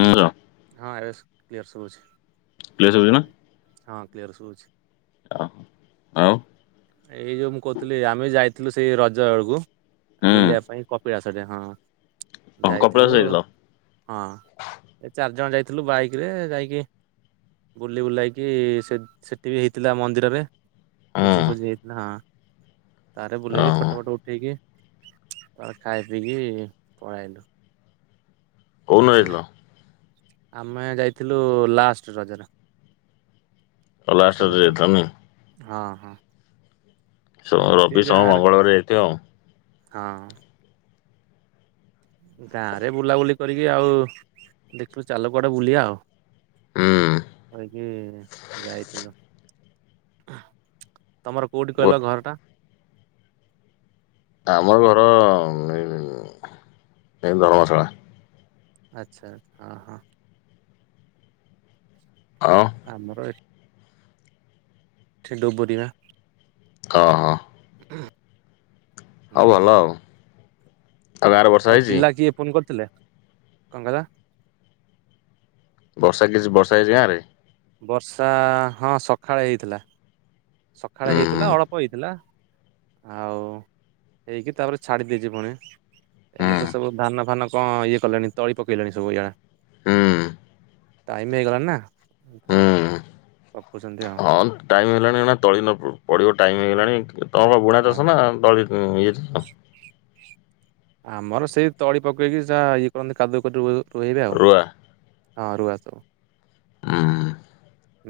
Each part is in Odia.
ହୁଁ। ହଁ ଏବେ କ୍ଲିୟର ସୁବୁଛି। କ୍ଲିୟର ଶୁଭୁଚି ନା। ହଁ କ୍ଲିୟର ଶୁଭୁଚି। ଓହୋ ଆଉ। ଏଇ ଯୋଉ ମୁଁ କହୁଥିଲି ଆମେ ଯାଇଥିଲୁ ସେଇ ରଜ ବେଳକୁ। ବୁଲିବା ହୁଁ ପାଇଁ କପିଳାସ ଘଟିକା ହଁ କପିଳାସ ଯାଇଥିଲୁ ଯାଇଥିଲ? ହଁ ଏ ଚାରି ଜଣ ଯାଇଥିଲୁ ବାଇକ ରେ ଯାଇକି ବୁଲି ବୁଲାଇକି ସେ ସେଠି ବି ହେଇଥିଲା ମନ୍ଦିରରେ। ହଁ। ଭୋଜି ହେଇଥିଲା ହଁ ତାରେ ବୁଲବୁଲି ଓହୋ ଫଟୋ ଫଟ ଉଠ ଉଠେଇକି ତାପରେ ଖାଇ ପିଇକି ପଳେଇ ଆଇଲୁ। କଉଦିନ ଯାଇଥିଲ? ଆମେ ଯାଇଥିଲୁ ଲାଷ୍ଟ ରଜରେ ଶେଷ ଲାଷ୍ଟରେ ଦିନ। ଯାଇଥିଲ ନାଇଁ। ହଁ ହଁ। ସୋମ ଏମିତି ରବି ସୋମ ଗାଁରେ ମଙ୍ଗଳବାର ଯାଇଥିବ ଆଉ। ହଁ। ଗାଁରେ ବୁଲାବୁଲି କରିକି ଆଉ ଦେଖିଲୁ ଚାଲ କୁଆଡେ଼ ବୁଲିବା ଆଉ। ହୁଁ। ଟିକେ ଯାଇଥିଲୁ, ତମର କୋଉଠି କହିଲ ମୋ- ଘରଟା? ଆମ ଘର ଅ, ଏଇ ଧରମଶାଳା। ଆଛା, ହଁ ହଁ। ଆଉ ଆମର ଏ ଠି ଡ଼ୁବୁରୀ ବା। ହଁ ହଁ। ହୁଁ ହୁଁ ଆଉ ଭଲ ଆଉ। ଆଉ ଗାଁରେ ବର୍ଷା ଆଉ ହେଇଛି ପିଲା କିଏ ଫୋନ କରିଥିଲେ? କଣ କହିଲ? ବର୍ଷା କିଛି, ବର୍ଷା ହେଇଛି ଗାଁରେ? ବର୍ଷା ହଁ ସକାଳେ ହେଇଥିଲା, ସକାଳେ ହୁଁ ହେଇଥିଲା, ଅଳପ ହେଇଥିଲା। ଆଉ ହେଇକି ତାପରେ ଛାଡି ଦେଇଚି ପୁଣି। ହୁଁ ଏଇଲେ ତ ସବୁ ଧାନଫାନ କଣ, ଇଏ କଲେଣି, ତଳି ପକେଇଲେଣି ସବୁ ଇଆଡେ। ହୁଁ ଟାଇମ ହେଇଗଲାଣି ନା? ତ ହୁଁ। ପକଉଛନ୍ତି ଆଉ। ହଁ ଟାଇମ ହେଇଗଲାଣି, ଏନା ତଳି ନ ପଡିବ, ଟାଇମ ହଁ ହେଇଗଲାଣି, ତମ ବୁଣା ଚାଷ ନା ତଳି [unintelligible] ଆମର ସେଇ ତଳି ପକେଇକି ଯା ଇଏ କରନ୍ତି, କାଦୁଅ କରି ରୁ ରୁଏଇବେ ଆଉ। ରୁଆ? ହଁ, ରୁଆ ସବୁ। ହୁଁ।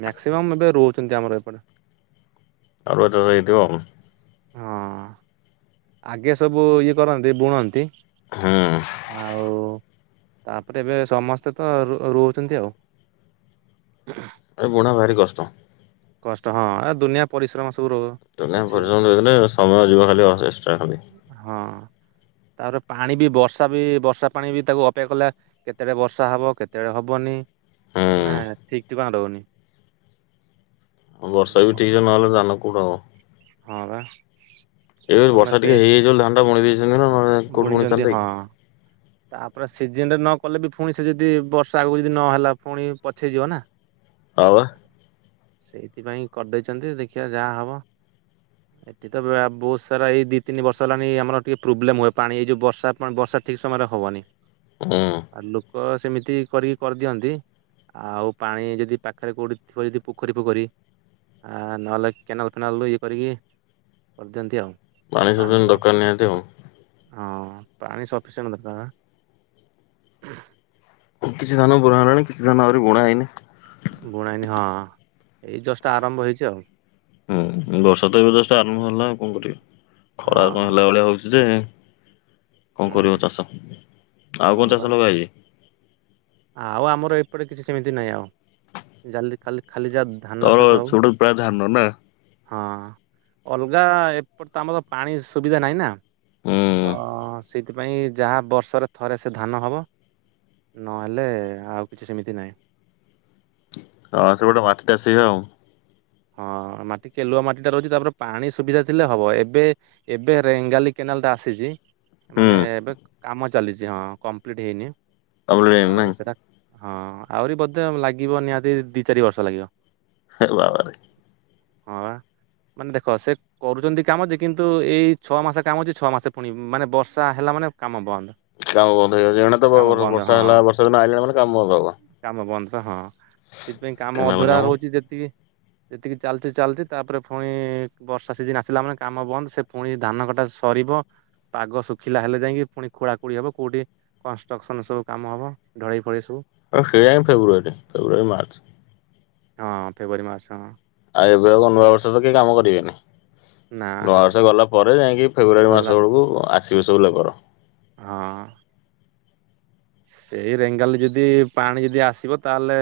ମ୍ୟାକ୍ସିମମ୍ ଏବେ ରୋଉଛନ୍ତି ଆମର ଏପଟେ। [unintelligible] ହେଇଥିବ ଆଉ। ହଁ ଆଗେ ସବୁ ଇଏ କରନ୍ତି, ବୁଣନ୍ତି ହୁଁ ଆଉ, ତାପରେ ଏବେ ସମସ୍ତେ ତ ରୋ ରୋଉଚନ୍ତି ଆଉ। [unintelligible] ଏ ବୁଣା ଭାରି କଷ୍ଟ। କଷ୍ଟ ହଁ, ଏ ଦୁନିଆ ପରିଶ୍ରମ ସବୁ ର ଦୁନିଆ ପରିଶ୍ରମ ନେଇଗଲେ ସମୟ ଯିବ ଖାଲି ଅସେଷ୍ଟା ଖାଲି ହଁ ତାପରେ ପାଣି ବି, ବର୍ଷା ବି, ବର୍ଷା ପାଣି ବି, ତାକୁ ଅପେକ୍ଷା କଲେ କେତେବେଳେ ବର୍ଷା ହବ, କେତେବେଳେ ହବନି ନା, ହୁଁ। ଠିକ ଠିକଣା ରହୁନି। ଆଉ ବର୍ଷା ବି ଠିକ୍ ସେ ନହଲେ ଧାନ କୋଉଠୁ ହବ? ହଁ ବା। ଏବେ ତମେ ବର୍ଷା ଟିକେ ସେଇ ହେଇଯାଇଛି ବୋଲି, ଧାନଟା ବୁଣି ଦେଇଛନ୍ତି ନା, ନହେଲେ ଏଇନା କୋଉଠି ବୁଣିଛନ୍ତି ବୁଣିଥାନ୍ତେ ହଁ। କି? ତାପରେ ସିଜନରେ ନ କଲେ ବି ଫୁଣି ସେ ଯଦି ବର୍ଷା ଆଗକୁ ଯଦି ନହେଲା, ପୁଣି ପଛେଇଯିବ ନା? ହଁ ବା। ସେଇଥିପାଇଁ କରିଦେଇଛନ୍ତି, ଦେଖିବା ଯାହା ହବ। [unintelligible] ଏଠି ତ ବହୁତ ସାରା ଏଇ ଦି ତିନି ବର୍ଷ ହେଲାଣି ଆମର ଟିକେ ପ୍ରୋବ୍ଲେମ ହୁଏ ପାଣି, ଏଇ ଯୋଉ ବର୍ଷା ପା ବର୍ଷା ଠିକ ସେ ସମୟରେ ହବନି। ହୁଁ ଆଉ ଲୋକ ସେମିତି କରିକି କରିଦିଅନ୍ତି। ଆଉ ପାଣି ଯଦି ପାଖରେ କୋଉଠି ଥିବ ଯଦି ପୋଖରୀ ପୋଖରୀ ଆ ନହେଲେ କେନାଲ ଫେନାଲରୁୁ ଇଏ କରିକି କରିଦିଅନ୍ତି ଆଉ। ପାଣି ସବୁ ଦରକାର ନିହାତି ଆଉ। ହଁ ପାଣି ସଫିସିୟଣ୍ଟ ଦରକାର। [unintelligible] ବୁଣାଇନି ହଁ। ଜଷ୍ଟ୍ ଆରମ୍ଭ ହେଇଛି ଆଉ। ହୁଁ ବର୍ଷା ତ ଏବେ ଜଷ୍ଟ ଆରମ୍ଭ ହେଲା ଆଉ କଣ କରିବା। ଖରା କଣ ହଁ ହେଲା ଭଳିଆ ହଉଛି ଯେ। କଣ ହୁଁ କରିବ ଚାଷ ଆଉ ହଁ କଣ ବା ଚାଷ ଲଗାହେଇଛି? ଆଉ ଆମର ଏପଟେ କିଛି ସେମିତି ନାହିଁ ଆଉ ଜାଳି କାଲି ଖାଲି ଯାହା ଧାନ ତୋର ଚାଷ ହବ ସୋଟା ପ୍ରାୟ ଧାନ ନା? ହଁ ଅଲଗା ଏପଟେ ତ ଆମର ପାଣି ସୁବିଧା ନାହିଁ ନା। ହୁଁ ତ ସେଇଥିପାଇଁ ଯାହା ବର୍ଷରେ ଥରେ ସେ ଧାନ ହବ। ନହେଲେ ଆଉ କିଛି ସେମିତି ନାହିଁ। ହଁ ସେପଟେ ମାଟିଟା ସେଆ ଆଉ। ହଁ ମାଟି କେଲୁଆ ମାଟି ଟା ରହୁଛି ତାପରେ ପାଣି ସୁବିଧା ଥିଲେ ହବ ଏବେ ଏବେ ରେଙ୍ଗାଲି କେନାଲ ଟା ଆସିଛି। ମାନେ ହୁଁ। ଏବେ କାମ ଚାଲିଛି ହଁ କଂପ୍ଲିଟ୍ ହେଇନି କମ୍ପ୍ଲିଟ ଆଉ ନାଇଁ ସେଟା ହଁ ଆହୁରି ବୋଧେ ଲାଗିବ ନିହାତି ଦି ଚାରି ବର୍ଷ ଲାଗିବ। ହେ ବାବାରେ। ହଁ ବା ମାନେ ଦେଖ ସେ କରୁଛନ୍ତି କାମ ଯେ କିନ୍ତୁ ଏଇ ଛଅ ମାସ କାମ ଅଛି ଛଅ ମାସ ପୁଣି ମାନେ ବର୍ଷା ହେଲା ମାନେ କାମ ବନ୍ଦ। କାମ ବନ୍ଦ ହେଇଯାଉଛି ଏଣେ ତ ବ କାମ ବନ୍ଦ ବର୍ଷା ହଁ ହେଲା ବର୍ଷା ଦିନ ଆଣିଲାଣି ମାନେ କାମ ବନ୍ଦ ହବ। କାମ ବନ୍ଦ ତ ହଁ ସେଥିପାଇଁ କାମ ଅଧୁରା ରହୁଛି ଯେତିକି ଯେତିକି ଚାଲିଚି ଚାଲିଚି ତାପରେ ପୁଣି ବର୍ଷା ସିଜିନ ଆସିଲା ମାନେ କାମ ବନ୍ଦ ସେ ପୁଣି ଧାନ କଟା ସରିବ ପାଗ ଶୁଖିଲା ହେଲେ ଯାଇକି ପୁଣି ଖୋଳା ଖୋଳି ହବ କୋଉଠି କଷ୍ଟ୍ରକ୍ସନ ସବୁ କାମ ହବ ଢଳେଇ ପଳେଇ ସବୁ। ସେଆହିଁ ଫେବୃଆରୀ ଫେବୃଆାରୀ ମାର୍ଚ୍ଚ। ହଁ ଫେବୃଆାରୀ ମାର୍ଚ୍ଚ ହଁ। ଆଉ ଏବେ ଆ ନୂଆବର୍ଷ ତ କି କାମ କରିବେନି ନା ହଁ ନୂଆବର୍ଷ ଗଲା ପରେ ଯାଇକି। ଫେବୃୟାରୀ ଗଲା ମାସ ବେଳକୁ ଆସିବେ ସବୁ ଲେବର। ହଁ। ସେଇ ରେଙ୍ଗାଲରେ ଯଦି ପାଣି ଯଦି ଆସିବ ତାହେଲେ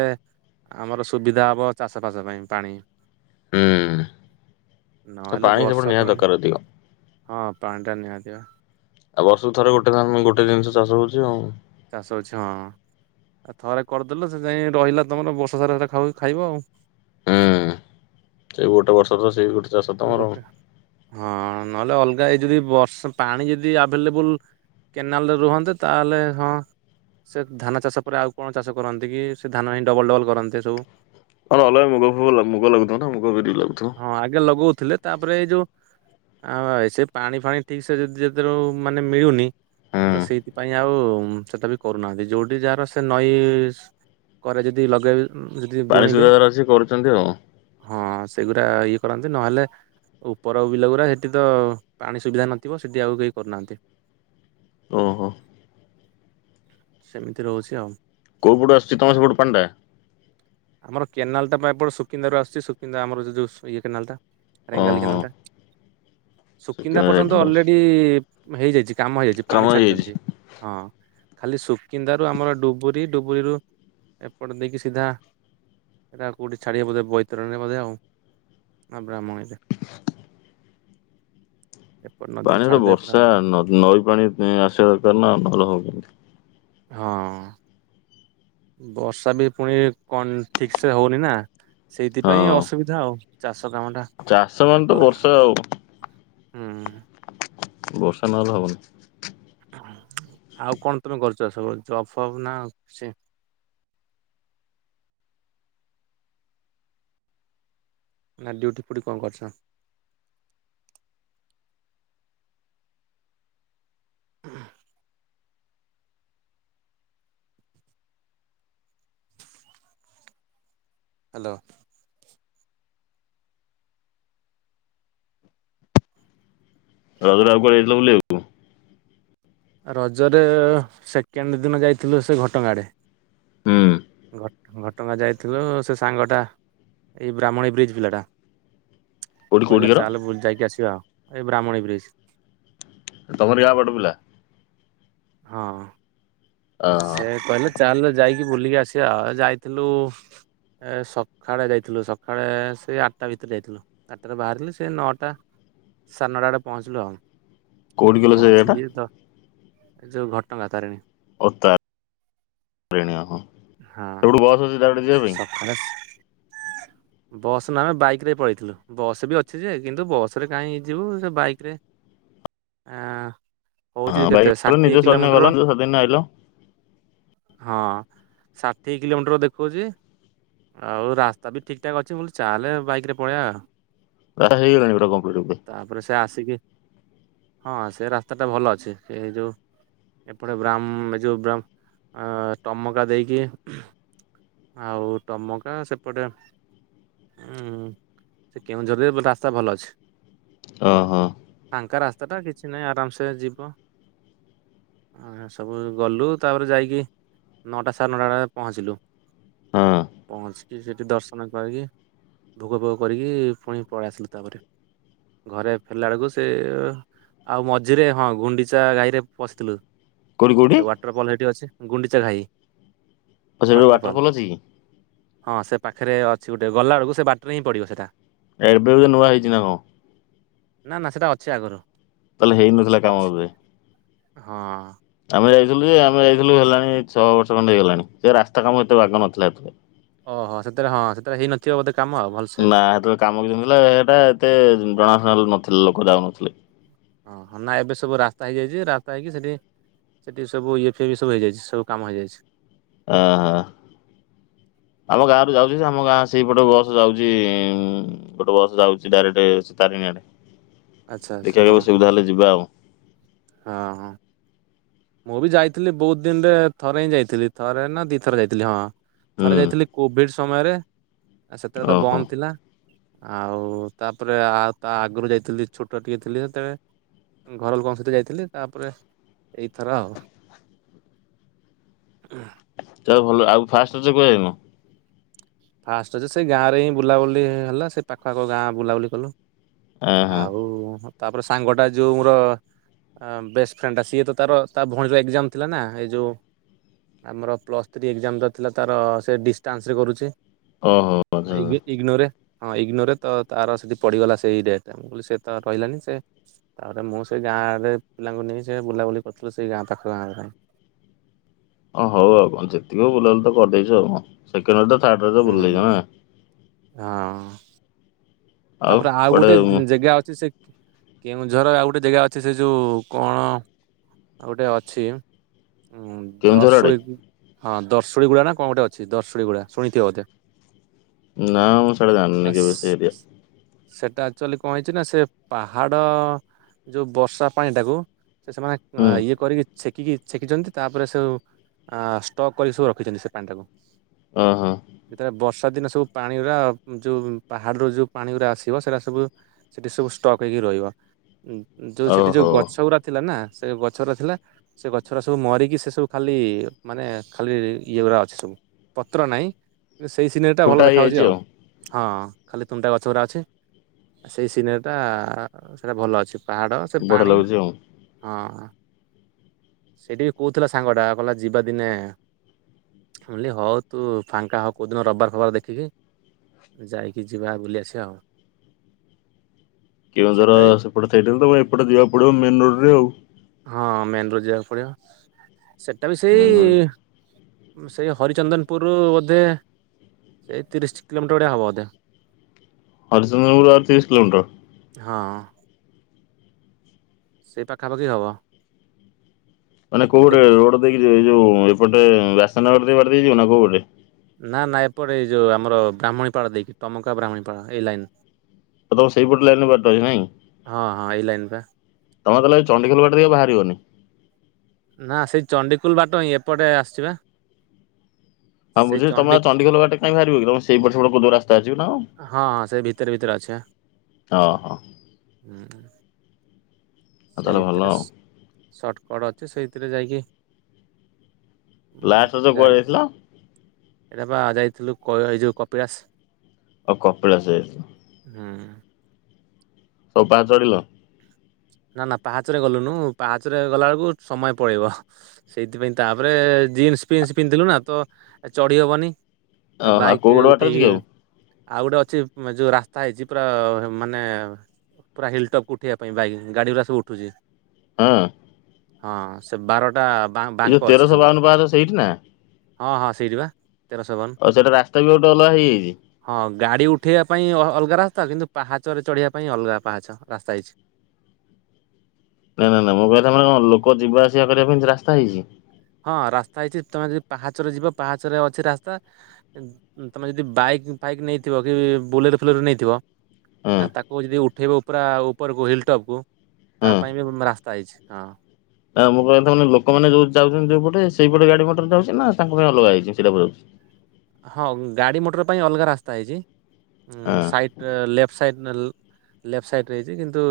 ଆମର ସୁବିଧା ହେବ ଚାଷ ଫାସ ପାଇଁ ପାଣି ହୁଁ। ତ ନହେଲେ ପାଣି ସେପଟେ ବର୍ଷା ନିହାତି ପାଣି ଦରକାର ଅଧିକ। ହଁ ପାଣି ଟା ନିହାତିି ବା। ଆଉ ବର୍ଷକୁ ଥରେ ଗୋଟେ ଗୋଟେ ଜିନଷ ଚାଷ ହଉଛି ଆଉ। ଚାଷ ଅଛି ହଁ ଥରେ କରିଦେଲ ସେ ଯାଇ ରହିଲା ତମର ବର୍ଷା ସାରା ସାରା ଖାଉ ଖାଇବ ଆଉ। ହୁଁ ସେଇ ଗୋଟେ ବର୍ଷ ତ ସେଇ ଚାଷ ତମର ଆଉ। ଗୋଟେ ହଁ ନହେଲେ ଅଲଗା ଏ ଯଦି ବର୍ଷା ପାଣି ଯଦି ଆଭେଲେବୁଲ କେନାଲରେ ରୁହନ୍ତେ ତାହେଲେ ହଁ। ସେ ଧାନ ଚାଷ ପରେ ଆଉ କଣ ଚାଷ କରନ୍ତି କି ସେ ଧାନ ହିଁ ଡବଲ ଡବଲ କରନ୍ତି ସବୁ। [unintelligible] ଅଲଗା ଲଗଉଥିଲେ ତାପରେ ଏଇ ଯୋଉ ଆଉ ଏ ସେ ପାଣି ଫାଣି ଠିକ ସେ ଯଦି ଯେତେବେ ମାନେ ମିଳୁନି ତ ହୁଁ ସେଇଥିପାଇଁ ଆଉ ସେଟ ବି କରୁନାହାନ୍ତି ଯୋଉଠି ଯାହାର ସେ ନଈ ପରେ ଯଦି ଲଗାଇବେ। ଉ ଯଦି ପାଣି ବୁଣିବେ ସୁଧାଗର ଅଛି କରୁଛନ୍ତି ଆଉ। ହଁ ସେଗୁରା ଇଏ କରନ୍ତି ନହେଲେ ଉପର ବିଲ ଗୁରା ସେଠି ତ ପାଣି ସୁବିଧା ନଥିବ? ସେଠି ଆଉ କେହି କରୁନାହାନ୍ତି। ଓ ହୋ। ସେମିତି ରହୁଛି ଆଉ। କୋଉପଟୁ ଆସୁଛି ତମ ସେପଟୁ ପାଣିଟା? ଆମର କେନାଲଟ ଟା ପା ଏପଟୁ ସୁକିନ୍ଦାରୁ ଆସୁଛି। ସୁକିନ୍ଦା ଆମର ଯୋଉ ଇଏ କେନାଲଟା ରେଙ୍ଗାଲି ଓହୋ କେନାଲ ଟା। ସୁକିନ୍ଦା ପର୍ଯ୍ୟନ୍ତ ସେକେଣ୍ଡ ଅଲରେଡି ହେଇଯାଇଛି କାମ ହେଇଯାଇଛି ପାଣି ଛାଡିଛନ୍ତି। ହଁ ଖାଲି ସୁକିନ୍ଦାରୁ ଆମର ଡୁବୁରି ଡୁବୁରିରୁ ଏପଟ ଦେଇକି ସିଧା ସେଇଟା କୋଉଠି ଛାଡିବେ ବୋଧେ ବୈତରଣୀ ବୋଧେ ଆଉ ବ୍ରାହ୍ମଣୀ ରେ। [inaudible] ଏପଟ ନଦୀରେ ପାଣିର ଛାଡିଦେବେ ପୁରା ବର୍ଷା ଆଉ ନ ନଈ ପାଣି ଆସିବା ଦରକାର ନା ନହେଲେ ହବନି। ହଁ। ବର୍ଷା ବି ପୁଣି କଣ ଠିକ ସେ ହଉନି ନା ସେଇଥିପାଇଁ ହଁ ଅସୁବିଧା। ଧା ଚାଷ କାମ ଟା। ଚାଷ ମାନେତ ଏକଲା ବର୍ଷା ଆଉ। ହୁଁ। ବର୍ଷା ନହେଲେ ହବନି। ଆଉ କଣ ତମେ କରିଚ ସବୁ ଜଫ୍ ଫଫ୍ ନା ଆଉ କିଛି? ନା ଡ୍ୟୁଟି ଫ୍ୟୁଟି କଣ କରୁଛ? ହ୍ୟାଲୋ। ରଜରେ ଆଉ କୁଆଡେ଼ ଯାଇଥିଲ ବୁଲିବାକୁ? ରଜରେ ସେକେଣ୍ଡ ଦିନ ଯାଇଥିଲୁ ସେ ଘଟଗାଁ ଆଡ଼େ। ହୁଁ। ଘଟ ଘଟଗାଁ ଯାଇଥିଲୁ ସେ ସାଙ୍ଗଟା ଏଇ ବ୍ରାହ୍ମଣୀ ବ୍ରିଜ୍ ପିଲାଟା ହୁଁ କୋଉଠି କହିଲା କୋଉଠିକାର ଚାଲ ବୁଲି ଯାଇକି ଆସିବା ଆଉ। ଏଇ ବ୍ରାହ୍ମଣୀ ବ୍ରିଜ ତମରି ଗାଁ ପଟୁ ପିଲା? ହଁ। ହଁ। ସେ କହିଲା ଚାଲେ ଯାଇକି ବୁଲିକି ଆସିବା। ଯାଇଥିଲୁ ଏ ସକାଳେ ଯାଇଥିଲୁ ସକାଳେ ସେ ଆଠଟା ଭିତରେ ଯାଇଥିଲୁ। ଆଠଟାରେ ବାହାରିଥିଲୁ ସେ ନଅଟା ସାଢ଼େ ନଅଟା ବେଳେ ପହଞ୍ଚିଲୁ ଆଉ। କୋଉଠି କହିଲ ସେ ଜାଗାଟା ପହଞ୍ଚିକି ତ ଏ ଯୋଉ ଘଟ ଗାଁ ତାରିଣୀ ଓ ତ [unintelligible] ତାରିଣୀ ହଁ ହଁ ସେବୁଠୁ ବସ୍ ଅଛି ଡାଇରେକ୍ଟ ଯିବା ପାଇଁ? [unintelligible] [inaudible] ବସ୍ ନା ଆମେ ବାଇକିରେ ପଳେଇଥିଲୁ। ବସ୍ ବି ଅଛି ଯେ କିନ୍ତୁ ବସ ରେ କାହିଁ ଯିବୁ ସେ ବାଇକ ରେ ଆଁ ହଁ ବାଇକିରେ ଗଲ ନିଜ ସ୍ୱାଧୀନରେ ଗଲ ନିଜ ସ୍ୱାଧୀନ ରେ ଆଇଲ। ହଁ ଷାଠିଏ କିଲୋମିଟର ଦେଖଉଚି। ଆଉ ରାସ୍ତା ବି ଠିକ୍ ଠାକ୍ ଅଛି ବୋଲି ଚାଲେ ଆଉ ବାଇକ ରେ ପଳେଇଆ ଆଉ। କରାଯାଇହେଇଗଲାଣି ପୁରା କମ୍ପ୍ଲିଟ ରୂପେ। ତାପରେ ସେ ଆସିକି ହଁ ସେ ରାସ୍ତାଟା ଭଲ ଅଛି। ଏ ଯୋଉ ଏପଟେ ବ୍ରା ଯୋଉ ବ୍ରାଉନ ଟମକା ଦେଇକି ଆଉ ଟମକା ସେପଟେ ହୁଁ ସେ କେଉଁଝରରେ ରାସ୍ତା ଭଲ ଅଛି। ଓ ହୋ। ଫାଙ୍କା ରାସ୍ତାଟା କିଛି ନାହିଁ ଆରାମସେ ଯିବ। ଆ ସବୁ ଗଲୁ ତାପରେ ଯାଇକି ନଅଟା ସାଢ଼େ ନଅଟା ବେ ପହଞ୍ଚିଲୁ ହଁ ପହଞ୍ଚି ସେଠି ଦର୍ଶନ କରିକି ଭୋଗ ଭୋଗ କରିକି ପୁଣି ପଳେଇ ଆସିଲୁ ତାପରେ। ଘରେ ଫେରିଲା ବେଳକୁ ସେ ଆଉ ମଝିରେ ହଁ ଗୁଣ୍ଡିଚା ଗାଈରେ ପଶିଥିଲୁ କୋଉଟି କୋଉଠି? ୱାଟରଫଲ୍ ସେଇଠି ଅଛି ଗୁଣ୍ଡିଚା ଘାଇ ଆଉ ସେଠି ୱାଟରଫଲ୍? ଅଛି କି? ହଁ ସେ ପାଖରେ ଅଛି ଗୋଟେ ଗଲାବେଳକୁ ସେ ବାଟରେ ହିଁ ପଡ଼ିବ ସେଇଟା? ଏବେ ବି ନୂଆ ହେଇଛି ନା କଣ? ନା ନା ସେଇଟା ଅଛି ଆଗରୁ। ତାହେଲେ ହେଇନଥିଲା କାମ ଅଛି ବୋଧେ? ହଁ। ଆମେ ଯାଇଥିଲୁ ଯେ ଆମେ ଯାଇଥିଲୁ ହେଲାଣି ଛଅ ବର୍ଷ ଖଣ୍ଡେ ହେଇଗଲାଣି ସେ ରାସ୍ତା କାମ ଏତେ ବାଗ ନଥିଲା ଏଥିରେ। ଓହୋ ସେଥିରେ ହଁ ସେଥିଟରେ ହେଇନଥିବ ବୋଧେ କାମ ଆଉ ଭଲ ନା ସେତେବେଳେ କାମ କିଛି ହର ନଥିଲା ସେଟା ଏତେ ଜଣାଶନାଲ ନଥିଲେ ଲୋକ ଯାାଉନଥିଲେ। ଓହୋ ନା ଏବେ ସବୁ ରାସ୍ତା ହେଇଯାଇଛି ରାସ୍ତା ହେଇକି ସେଠି ସେଠି ସବୁ ଇଏପିଇ ବି ସବୁ ହେଇଯାଇଛି ସବୁ କାମ ହେଇଯାଇଛି। ଆ ହା। ଆମ ଗାଁ ରୁ ଯାଉଛି ଯେ ଆମ ଗାଁ ସେଇପଟେ ବସ ଯାଉଛି ଗୋଟେ ବସ୍ ଯାଉଛି ଡାଇରେକ୍ଟ ସ ତାରିଣୀଆଡେ ଆଚ୍ଛା ଆଚ୍ଛା ଦେଖିବା ହଁ ଏଇ ବର୍ଷ ହଁ ସୁବିଧା ହେଲେ ଯିବା ଆଉ। ହଁ ହଁ। ମୁଁ ବି ଯାଇଥିଲି ବହୁତ ଦିନରେ ଥରେ ହିଁ ଯାଇଥିଲି ଥରେ ନା ଦି ଥରେ ଯାଇଥିଲି ହଁ। ଥରେ ହୁଁ ଯାଇଥିଲି କୋଭିଡ ସମୟରେ ସେତବେ ତ ଓହୋ। ବନ୍ଦ ଥିଲା। ଆଉ ତାପରେ ଆଉ ତା ଆଗରୁ ଯାଇଥିଲି ଛୋଟ ଟିକେ ଥିଲି ସେତେବେଳେ। ଘର ଲୋକଙ୍କ ସହିତ ଯାଇ ଥିଲି ତାପରେ ଏଇଥର ଆଉ ତ ଭଲ ଆଉ ଫାଷ୍ଟ ତ କୁହାଯାଇନ? ଫାଷ୍ଟ ଅଛି ସେଇ ଗାଁରେ ହିଁ ବୁଲାବୁଲି ହେଲା ସେ ପାଖାଆଖ ଗାଁ ବୁଲାବୁଲି କଲୁ। ଅ ହ। ଆଉ ତାପରେ ସାଙ୍ଗ ଟା ଯୋଉ ମୋର ବେଷ୍ଟ ଫ୍ରେଣ୍ଡଟା ସିଏ ତାର ତା ଭଉଣୀଜ ଏକ୍ଜାମ୍ ଥିଲା ନା ଏଇ ଯଉ ଆମର ପ୍ଲସ୍ ଥ୍ରୀ ଏକ୍ଜାମ ଯ ଥିଲା ତାର ସେ ଡିଷ୍ଟାନ୍ସ ରେ କରୁଛି। ଓହୋ। ଆଚ୍ଛା ଆଚ୍ଛା। କାଇଁକି? ଇଗନୋ ରେ ହଁ ଇଗ୍ନୋରରେ ତାର ସେଠି ପଡ଼ିଗଲା ସେଇ ଡେଟ୍ରେ ମୁଁ କହିଲି ସେଏ ତ ରହିଲାନି ସେ ତାପରେ ମୁଁ ସେଇ ଗାଁରେ ପିଲାଙ୍କୁ ନେଇ ସେ ବୁଲାବୁଲି କରିଥିଲି ସେଇ ଗାଁ ପାଖ ଗାଁରେ ହଁ ହଉ ଆଉ କଣ ଯେତିକି ବୁଲାୁ ତ କରିଦେଇଚୁ ଆଉ ହଁ ସେକେଣ୍ଡ ଥାର୍ଡ ରଜ ବୁଲି ଦେଇଛ ନା ହୁଁ ହୁଁ ହଁ। ତାପରେ ଆଉ ଗୋଟେ ଜେଗା ଅଛି ସେ କେଉଁଝର ଆଉ ଗୋଟେ ଜେଗା ଅଛି ସେ ଯୋଉ କଣ ଗୋଟେ ଅଛି। ହୁଁ, କେଉଁଝର ଆଡେ? ଦର୍ଶଉନ୍। ହଁ ଦର୍ଶଇ ଗୁଡା ନା କଣ ଗୋଟେ ଅଛି ଦର୍ଶୀ ଗୁଡା ଶୁଣିଥିବେ ବୋଧେ। ନାଁ ମୁଁ ସିଆଡେ ଜାନିନି କେବେ ସେ ଆସ୍ ଏରିିଆ। ସେଟା ଆଚୁଆଲି କଣ ହେଇଚି ନା ସେ ପାହାଡ ଯୋଉ ବର୍ଷା ପାଣି ଟାକୁ ସେ ହୁଁ ସେମାନେ ଇଏ କରିକି‌ ଛେକିକି ଛେକିଚନ୍ତି ତାପରେ ସେଉ ଅ ଷ୍ଟ୍ରକ୍ କରିକି ସବୁ ରଖିଚନ୍ତି ସେ ପାଣି ଟାକୁ। ହଁ ହଁ। ଯେତେବେଳେ ବର୍ଷା ଦିନେ ସବୁ ପାଣି ଗୁଡା ଯୋଉ ପାହାଡ ର ଯୋଉ ପାଣି ଗୁରା ଆସିବ ସେଇଟା ସବୁ ସେଠି ସବୁ ଷ୍ଟ୍ରକ୍ ହେଇକି ରହିବ ଯୋଉ ସେଠି ଓହୋ ଯୋଉ ଗ ସଗୁରା ଥିଲା ନା ସେ ଗଛ ଗୁର୍ ଥିଲା। ସେ ଗଛ ଗୁରା ସବୁ ମରିକି ସେ ସବୁ ଖାଲି ମାନେ ଖାଲି ଇଏ ଗୁରା ଅଛି ସବୁ। ପତ୍ର ନାଇଁ କି ସେଇ ସିନେରି ଟା ଖୁଣ୍ଟା ଭଲ ଦେଖାଯାଉଚି ହେଇଯାଇଛି ଆଉ ହଁ। ଖାଲି ଖୁଣ୍ଟା ଗଛ ଗୁରା ଅଛି ସେଇ ସିନେରିଟା ସେଇଟା ଭଲ ଅଛି। ପାହାଡ଼ ସେ ବଢିଆ ପାଣି ଲାଗୁଛି ଆଉ। ହଁ। ସେଇଠିକି କହୁଥିଲା ସାଙ୍ଗଟା କହିଲା ଯିବା ଦିନେ ମୁଁ ଇଲି ହଉ ତୁ ଫାଙ୍କା ହଅ କୋଉ ଦିନ ରବିବାର ଫବିବାର ଦେଖିକି। ଯାଇକି ଯିବା ବୁଲି ଆସିଆ ଆଉ। ସେଟା କେଉଁଝର ବି ସେପଟେ ସାଇଟି ରୁ ତମେ ଏପଟେ ଯିବାକୁ ପଡିବ ମେନ୍ ରୋଡ ରେ ଆଉ। ହଁ ମେନ୍ ରୁ ଯିବାକୁ ପଡିବ ସେଟା ବି ସେଇ ମେନ ରୋଡ ସେଇ ହରିଚନ୍ଦନପୁର୍ ରୁ ବୋଧେ ଏଇ ତିରିଶ୍ କିଲମିଟର ଭଳି ହବ ବୋଧେ। ହରିଚନ୍ଦନପୁରୁ ରୁ ଆଉ ତିରିଶି କିଲୋମିଟର? ହଁ। ସେଇ ପାଖାପାଖି ହବ। ମାନେ କୋଉଟେ ଦେଖି ରୋଡ୍ ଦେଇକି ଯିବେ ଏ ଯୋଉ ଏପଟେ ବାସନଗର ବାଟ ଦେଇଯିବେ ନା କୋଉ ବାଟେ? ନା ନା ଏପଟେ ଏଇ ଯୋଉ ଆମର ବ୍ରାହ୍ମଣୀ ପାଳ ଦେଇକି ଟମକା ବ୍ରାହ୍ମଣୀପାଳ ଏଇ ଲାଇନ୍। ତମର ସେଇପଟେ ଲାଇନି ରେ ବାଟ ଅଛି ନାଇଁ? ହଁ ହଁ ଏଇ ଲାଇନ ପା ତମେ ତାହେଲେ ଚଣ୍ଡିଖୋଲ ବାଟେ ଦେଇ ବାହାରିବନି? ନା ସେଇ ଚଣ୍ଡୀଖୋଲ୍ ବାଟ ହିଁ ଏପଟେ ଆସିଚି ବା। ହଁ ସେଇ ବୁଝିଲି ତମେ ଚଣ୍ଡି ଆଉ ଚଣ୍ଡିଖୋଲ ବାଟେ କାଇଁ ବାରିବ କି ତମର ସେଇ ପଟେ କଇଲ ରାସ୍ତା ଅଛି ତମର। ହଁ ହଁ ସେ ଭିତରେ ଭିତ୍ ଅ ହ। ଉଁ ହୁଁ। ଆଉ ସେ ତାହେଲେ ଭଲ ଭିତରେ ଆଉ ସର୍ଟକଡ୍ ଅଛି ସେଇଥିରେ ଯାଇକି ଉଁ ଲାଷ୍ଟ ରଜ କୁଆଡେ ଯାଇ ଯାଇଥିଲ? ଏଇଟା ବା ଯାଇଥିଲୁ କୈ ଏଇ ଯୋଉ କପିଳାସ୍। ଓ କପିଳାସ ଯାଇଥିଲ। ହୁଁ। ସବୁ ପାହାଚ ଚଢିଲ? ନା ନା ପାହାଚ ରେ ଗଲୁନୁ ପାହାଚ ରେ ଗଲାବେଳକୁ ସମୟ ପଳେଇବ। ସେଇଥିପାଇଁ ତାପରେ ଜିନ୍ସୂ ଫିନ୍ସୂ ପିନ୍ଧିଲୁଣୁ ଆଉ ତ ଚଢି ହବନି। ଓହୋ ଆଉ ବାଇକି କୋଉ ରେ ଗୋଟେ ବାଟ ଅଛି ଉଠେଇକି କି ଆଉ ଆଉ ଗୋଟେ ଅଛି ଯୋଉ ରାସ୍ତା ହେଇଚି ପୁରା ମାନେ ପୁରା ହିଲ୍ଟପ୍ ଉଠେଇବା ପାଇଁ ବାଇକ୍। ଗାଡି ଗୁରା ସବୁ ଉଠୁଚି। ହଁ। ହଁ ସେ ବାରଟା ବା ଏଇ ଯୋଉ ବାଙ୍କ ଅଛି ତେରଶହ ସବୁ ବାଉନ ପାହାଚ ସେଇଠି ନା ହଁ ହଁ ସେଇଟି ବା। ତେରଶହ ବାଉନ ଓ ସେଇଟା ରାସ୍ତା ବି ଗୋଟେ ଅଲଗା ହେଇଯାଇଛି? ହଁ ଗାଡି ଉଠେଇବା ପାଇଁ ଅ ଅଲଗା ରାସ୍ତା କିନ୍ତୁ ପାହାଚରେ ଚଢ଼ିବା ପାଇଁ ଅଲଗା ପାହାଚ ରାସ୍ତା ହେଇଛି। ନା ନା ନା ମୋ କହିଲା ମାନେ କଣ ଲୋକ ଯିବା ଆସିବା କରିବା ପାଇଁ ଏ ରାସ୍ତା ହେଇଛି? ହଁ ରାସ୍ତା ହେଇଛି ତମେ ଯଦି ପାହାଚରରେ ଯିବ ପାହାଚରେ ଅଛି ରାସ୍ତା ତମେ ଯଦି ବାଇକ୍ ଫାଇକ୍ ନେଇଥିବ କି ବୁଲେଟ ଫୁଲେଟ ନେଇଥିବ ହଁ ଆ ତାକୁ ଯଦି ଉଠେଇବ ପୁରା ଉପରକୁ ହିଲଟପ୍ କୁ ତା ପାଇଁ ବି ଉଁ ରାସ୍ତା ହେଇଛି। ହଁ। ଆ ମୁଁ କାଇବା କଥା ମାନେ ଲୋକମାନେ ଯୋଉ ଯାଉଛନ୍ତି ଯୋଉପଟେ ସେଇପଟେ ଗାଡି ମଟର ଯାଉଛି ନା ତାଙ୍କ ପାଇଁ ଅଲଗା ହେଇଛି ସେଇଟା ପଚାରୁଛି। ହଁ ଗାଡି ମୋଟର ପାଇଁ ଅଲଗା ରାସ୍ତା ହେଇଛି ଉଁ ହଁ ସାଇଟ୍ ଲେଫ୍ଟ ସାଇଡ ଲ ଲେଫ୍ଟ ସାଇଡ ରହିଛି କିନ୍ତୁ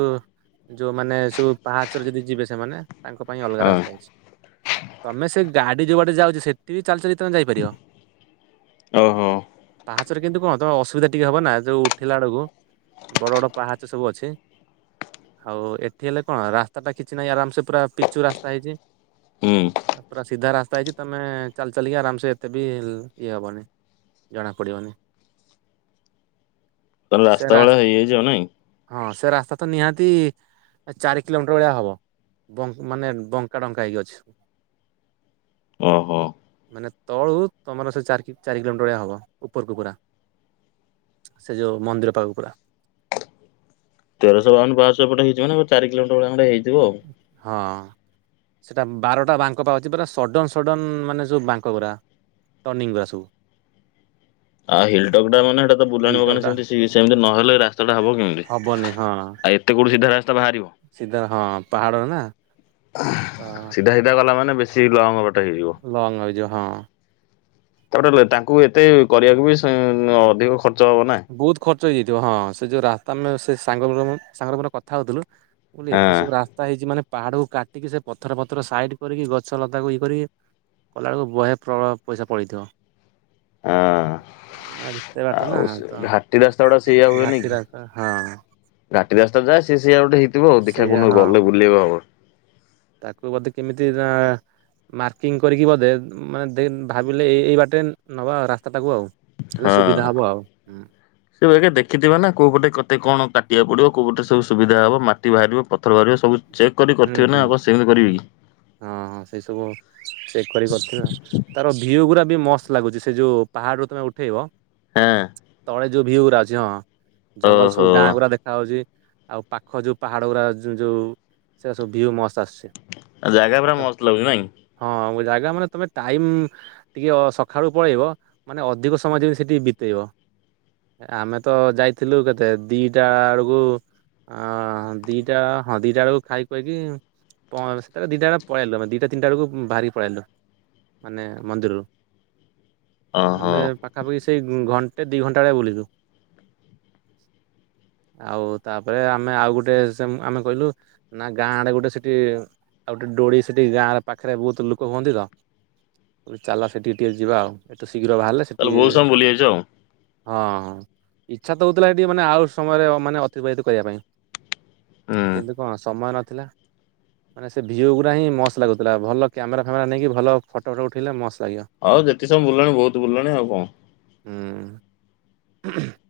ଯୋଉମାନେ ସବୁ ପାହାଚରେ ଯଦି ଯିବେ ସେମାନେ ତାଙ୍କ ପାଇଁ ଅଲଗା ହଁ ରାସ୍ତା ହେଇଛି। ତମେ ସେ ଗାଡି ଯୋଉବାଟେ ଯାଉଛି ସେଠି ବି ଚାଲି ଚାଲି ତମେ ଯାଇପାରିଅ। ଓହୋ। ପାହାଚରେ କିନ୍ତୁ କଣ ତମେ ଅସୁବିଧା ଟିକେ ହବ ନା ଯୋଉ ଉଠିଲା ବେଳକୁ। ବଡ ବଡ ପାହାଚ ସବୁ ଅଛି। ହଉ ଏଠି ହେଲେ କଣ ରାସ୍ତା ଟା କିଛି ନାହିଁ ଆରାମ ସେ ପୁରା ପିଚୁ ରାସ୍ତା ହେଇଛି। ହୁଁ ପୁରା ସିଧା ରାସ୍ତା ହେଇଛି ତମେ ଚାଲି ଚାଲିକି ଆରାମ ସେ ଏତେ ବି ଇଏ ହେବନି ଜଣାପଡ଼ିବନି। ତାହଲେ ସେ ରାସ୍ତା ରା ଭଳିଆ ହେଇଯାଇଛି ନାଇଁ? ହଁ ସେ ରାସ୍ତା ତ ନିହାତି ଚାରି କିଲୋମିଟର ଭଳିଆ ହବ। ବଙ୍କ ମାନେ ବଙ୍କା ଡଙ୍କା ହେଇକି ଅଛି। ଓ ହୋ। ମାନେ ତଳରୁ ତମର ସେ ଚାରି ଚାରି କିଲୋମିଟର ଭଳିଆ ହେବ ଉପରକୁ ପୁରା ସେ ଯେଉଁ ମନ୍ଦିର ପାଖକୁ ପୁରା ତେରଶହ ବାଉନ ପାହାଚ ଏଇପଟେ ହେଇଛି ମାନେ ଚାର କିଲୋମିଟର ଭଳିଆ ଖଣ୍ଡେ ହେଇଥିବ ଆଉ। ହଁ। ସେଇଟା ବାରଟା ବାଙ୍କ ପା ଅଛି ପୁରା ସଡ଼ନ ସଡ଼ନ ମାନେ ଯୋଉ ବାଙ୍କ ଗୁଡା ଟର୍ଣ୍ଣିଂଙ୍ଗ ଗୁଡା ସବୁ। ଆଉ ହିଲଟକ୍ ଟା ମାନେ ସେଟା ତ ହିଲ୍ ବୁଲାଣି ଟପ୍ ବଙ୍କାଣି ଟା ସେମିତି ସେମିତି ନହଲେ ରାସ୍ତାଟା ହବ କେମିତି? ହବନି ହଁ। ଆଉ ଏତେ କୋଉଠି ସିଧା ରାସ୍ତା ବାହାରିବ? ସିଧା ହଁ ପାହାଡରେ ନା। ଆ ତ ସିଧା ସିଧା ଗଲା ମାନେ ବେଶୀ ଲଙ୍ଗ ବାଟ ହେଇଯିବ। ଲଙ୍ଗ ହେଇଯିବ ହଁ। ତାପଟେ ତାଙ୍କୁ ଏତେ କରିବାକୁ ବି ସେ ଅଧିକ ଖର୍ଚ୍ଚ ହବ ନା। ବହୁତ ଖର୍ଚ୍ଚ ହେଇଯାଇଥିବ ହଁ ସେ ଯୋଉ ରାସ୍ତା ଆମେ ସେ ସାଙ୍ଗ ସାଙ୍ଗର ମୋର କଥା ହଉଥିଲୁ। ମୁଁ କହିଲି ଏତେ ହଁ। ସବୁ ରାସ୍ତା ହେଇଛି ମାନେ ପାହାଡକୁ କାଟିକି ସେ ପଥର ପଥର ସାଇଡ କରିକି ଗଛ ଲତାକୁ ଇଏ କରିକି କଲାବେଳକୁ ବହେ ପ୍ରଳୟ ପଇସା ପଳେଇଥିବ ହଁ ଏତେ ବାଟ ଆଉ ନା। ତ ଘାଟି ରାସ୍ତା ଗୁଡା ସେଇଆ ହୁଏନି ଘାଟି କି ରାସ୍ତା ହଁ। ଘାଟି ରାସ୍ତା ଯା ସେ ସେଇଆ ଗୋଟେ ହେଇ ଥିବ ଆଉ ଦେଖିଆ ସେଇଆ କୋଉଦିନ ହଁ ଗଲେ ବୁଲିଆକୁ ହବ। ତାକୁ ବୋଧେ କେମିତି ନା ମାର୍କିଂ କରିକି ବୋଧେ ମାନେ ଦେନ୍ ଭାବିଲେ ଏ ଏଇ ବାଟେନ୍ ନବା ଆଉ ରାସ୍ତାଟାକୁ ଆଉ। ହେଲେ ସୁବିଧା ହବ ଆଉ ହଁ। ସେ ବେଗେ ଦେଖିଥିବେ ନା କୋଉ ପଟେ କେତେ କଣ କାଟିବାକୁ ପଡିବ କୋଉ ପଟେ ସବୁ ସୁବିଧା ହବ ମାଟି ବାହାରିବ ପଥର ବାହାରିବ ସବୁ ଚେକ୍ କରି ହୁଁ କରିଥିବେ ହୁଁ ନା ଆଉ କଣ ସେମିତି କରିବେ କି। ହଁ ହଁ ସେଇ ସବୁ ଚେକ୍ କରିକି କରିଥିବେ। ତାର ଭିଉ ଗୁରାବି ମସ୍ତ ଲାଗୁଛି। ସେ ଯୋଉ ପାହାଡ ରୁ ତମେ ଉଠେଇବ ହଁ। ତଳେ ଯୋଉ ଭିଉ ଗୁରା ଅଛି ହଁ ଜଙ୍ଗଲ ଓହୋ ସବୁ ଗାଁ ଗୁରା ଦେଖ ଦେଖା ହଉଛି ଆଉ ପାଖ ଯୋଉ ପାହାଡ ଗୁରା ଯୋ ଯୋଉ ସେ ସବୁ ଭିଉ ମସ୍ତ ଆସୁଛି। ଆଉ ଜାଗା ପୁରା ଫଟୋ ମସ୍ତ ଲାଗୁଛି ନାଇଁ। ହଁ ଜାଗା ମାନେ ତମେ ଟାଇମ ଟିକିଏ ସକାଳୁ ପଳେଇବ ମାନେ ଅଧିକ ସମୟ ଯେମିତି ସେଠି ବିତେଇବ। ଆମେ ତ ଯାଇଥିଲୁ କେତେ ଦିଟା ବେଳକୁ ଅ ଦିଟା ହଁ ଦିଟା ବେଳକୁ ଖାଇ କହିକି ପ ସେବାରେସେଟାରେ ଦିଟା ବେଳେ ପଳେଇଲୁ ମାନେ ଦିଟା ତିନିଟା ବେଳକୁ ବାହାରିକି ପଳାଇଲୁ। ମାନେ ମନ୍ଦିରରୁ। ଓହୋ। ଆମେ ପାଖାପାଖି ସେଇ ଗୁ ଘଣ୍ଟେ ଦୁଇ ଘଣ୍ଟା ଭଳିଆ ବୁଲିଲୁ। ଆଉ ତାପରେ ଆମେ ଆଉ ଗୋଟେ ସେ ଆମେ କହିଲୁ ନା ଗାଁ ଆଡେ ଗୋଟେ ସେଠି ଆଉ ଗୋଟେ ଡୋଳି ସେଠି ଗାଁ ପାଖରେ ବହୁତ ଲୋକ ହୁଅନ୍ତି ତ। କହିଲି ଚାଲ ସେଠିକି ଟିକେ ଯିବା ଆଉ। ଏତେ ଶୀଘ୍ର ବାହାରିଲେ ତାହେଲେ ସେଠି ବହୁତ ସମୟ ବୁଲି ଯାଇଛ ଆଉ ହଁ ହଁ ଇଚ୍ଛା ତ ହଉଥିଲା ଏଠି ମାନେ ଆଉ ସମୟରେ ମାନେ ଅତିବାହିତ କରିବା ପାଇଁ। ହୁଁ କିନ୍ତୁ କଣ ସମୟ ନଥିଲା। ମାନେ ସେ ଭିଉ ଗୁରା ହିଁ ମସ୍ତ ଲାଗୁଥିଲା ଭଲ କ୍ୟାମେରା ଫ୍ୟାମେରା ନେଇକି ଭଲ ଫଟୋ ଫଟୋ ଉଠେଇଲେ ମସ୍ତ ଲାଗିବ। ଆଉ ଯେତିକି ସମୟ ବୁଲିଲଣି ବହୁତ ବୁଲିଲଣି ଆଉ କଣ। ହୁଁ। [unintelligible]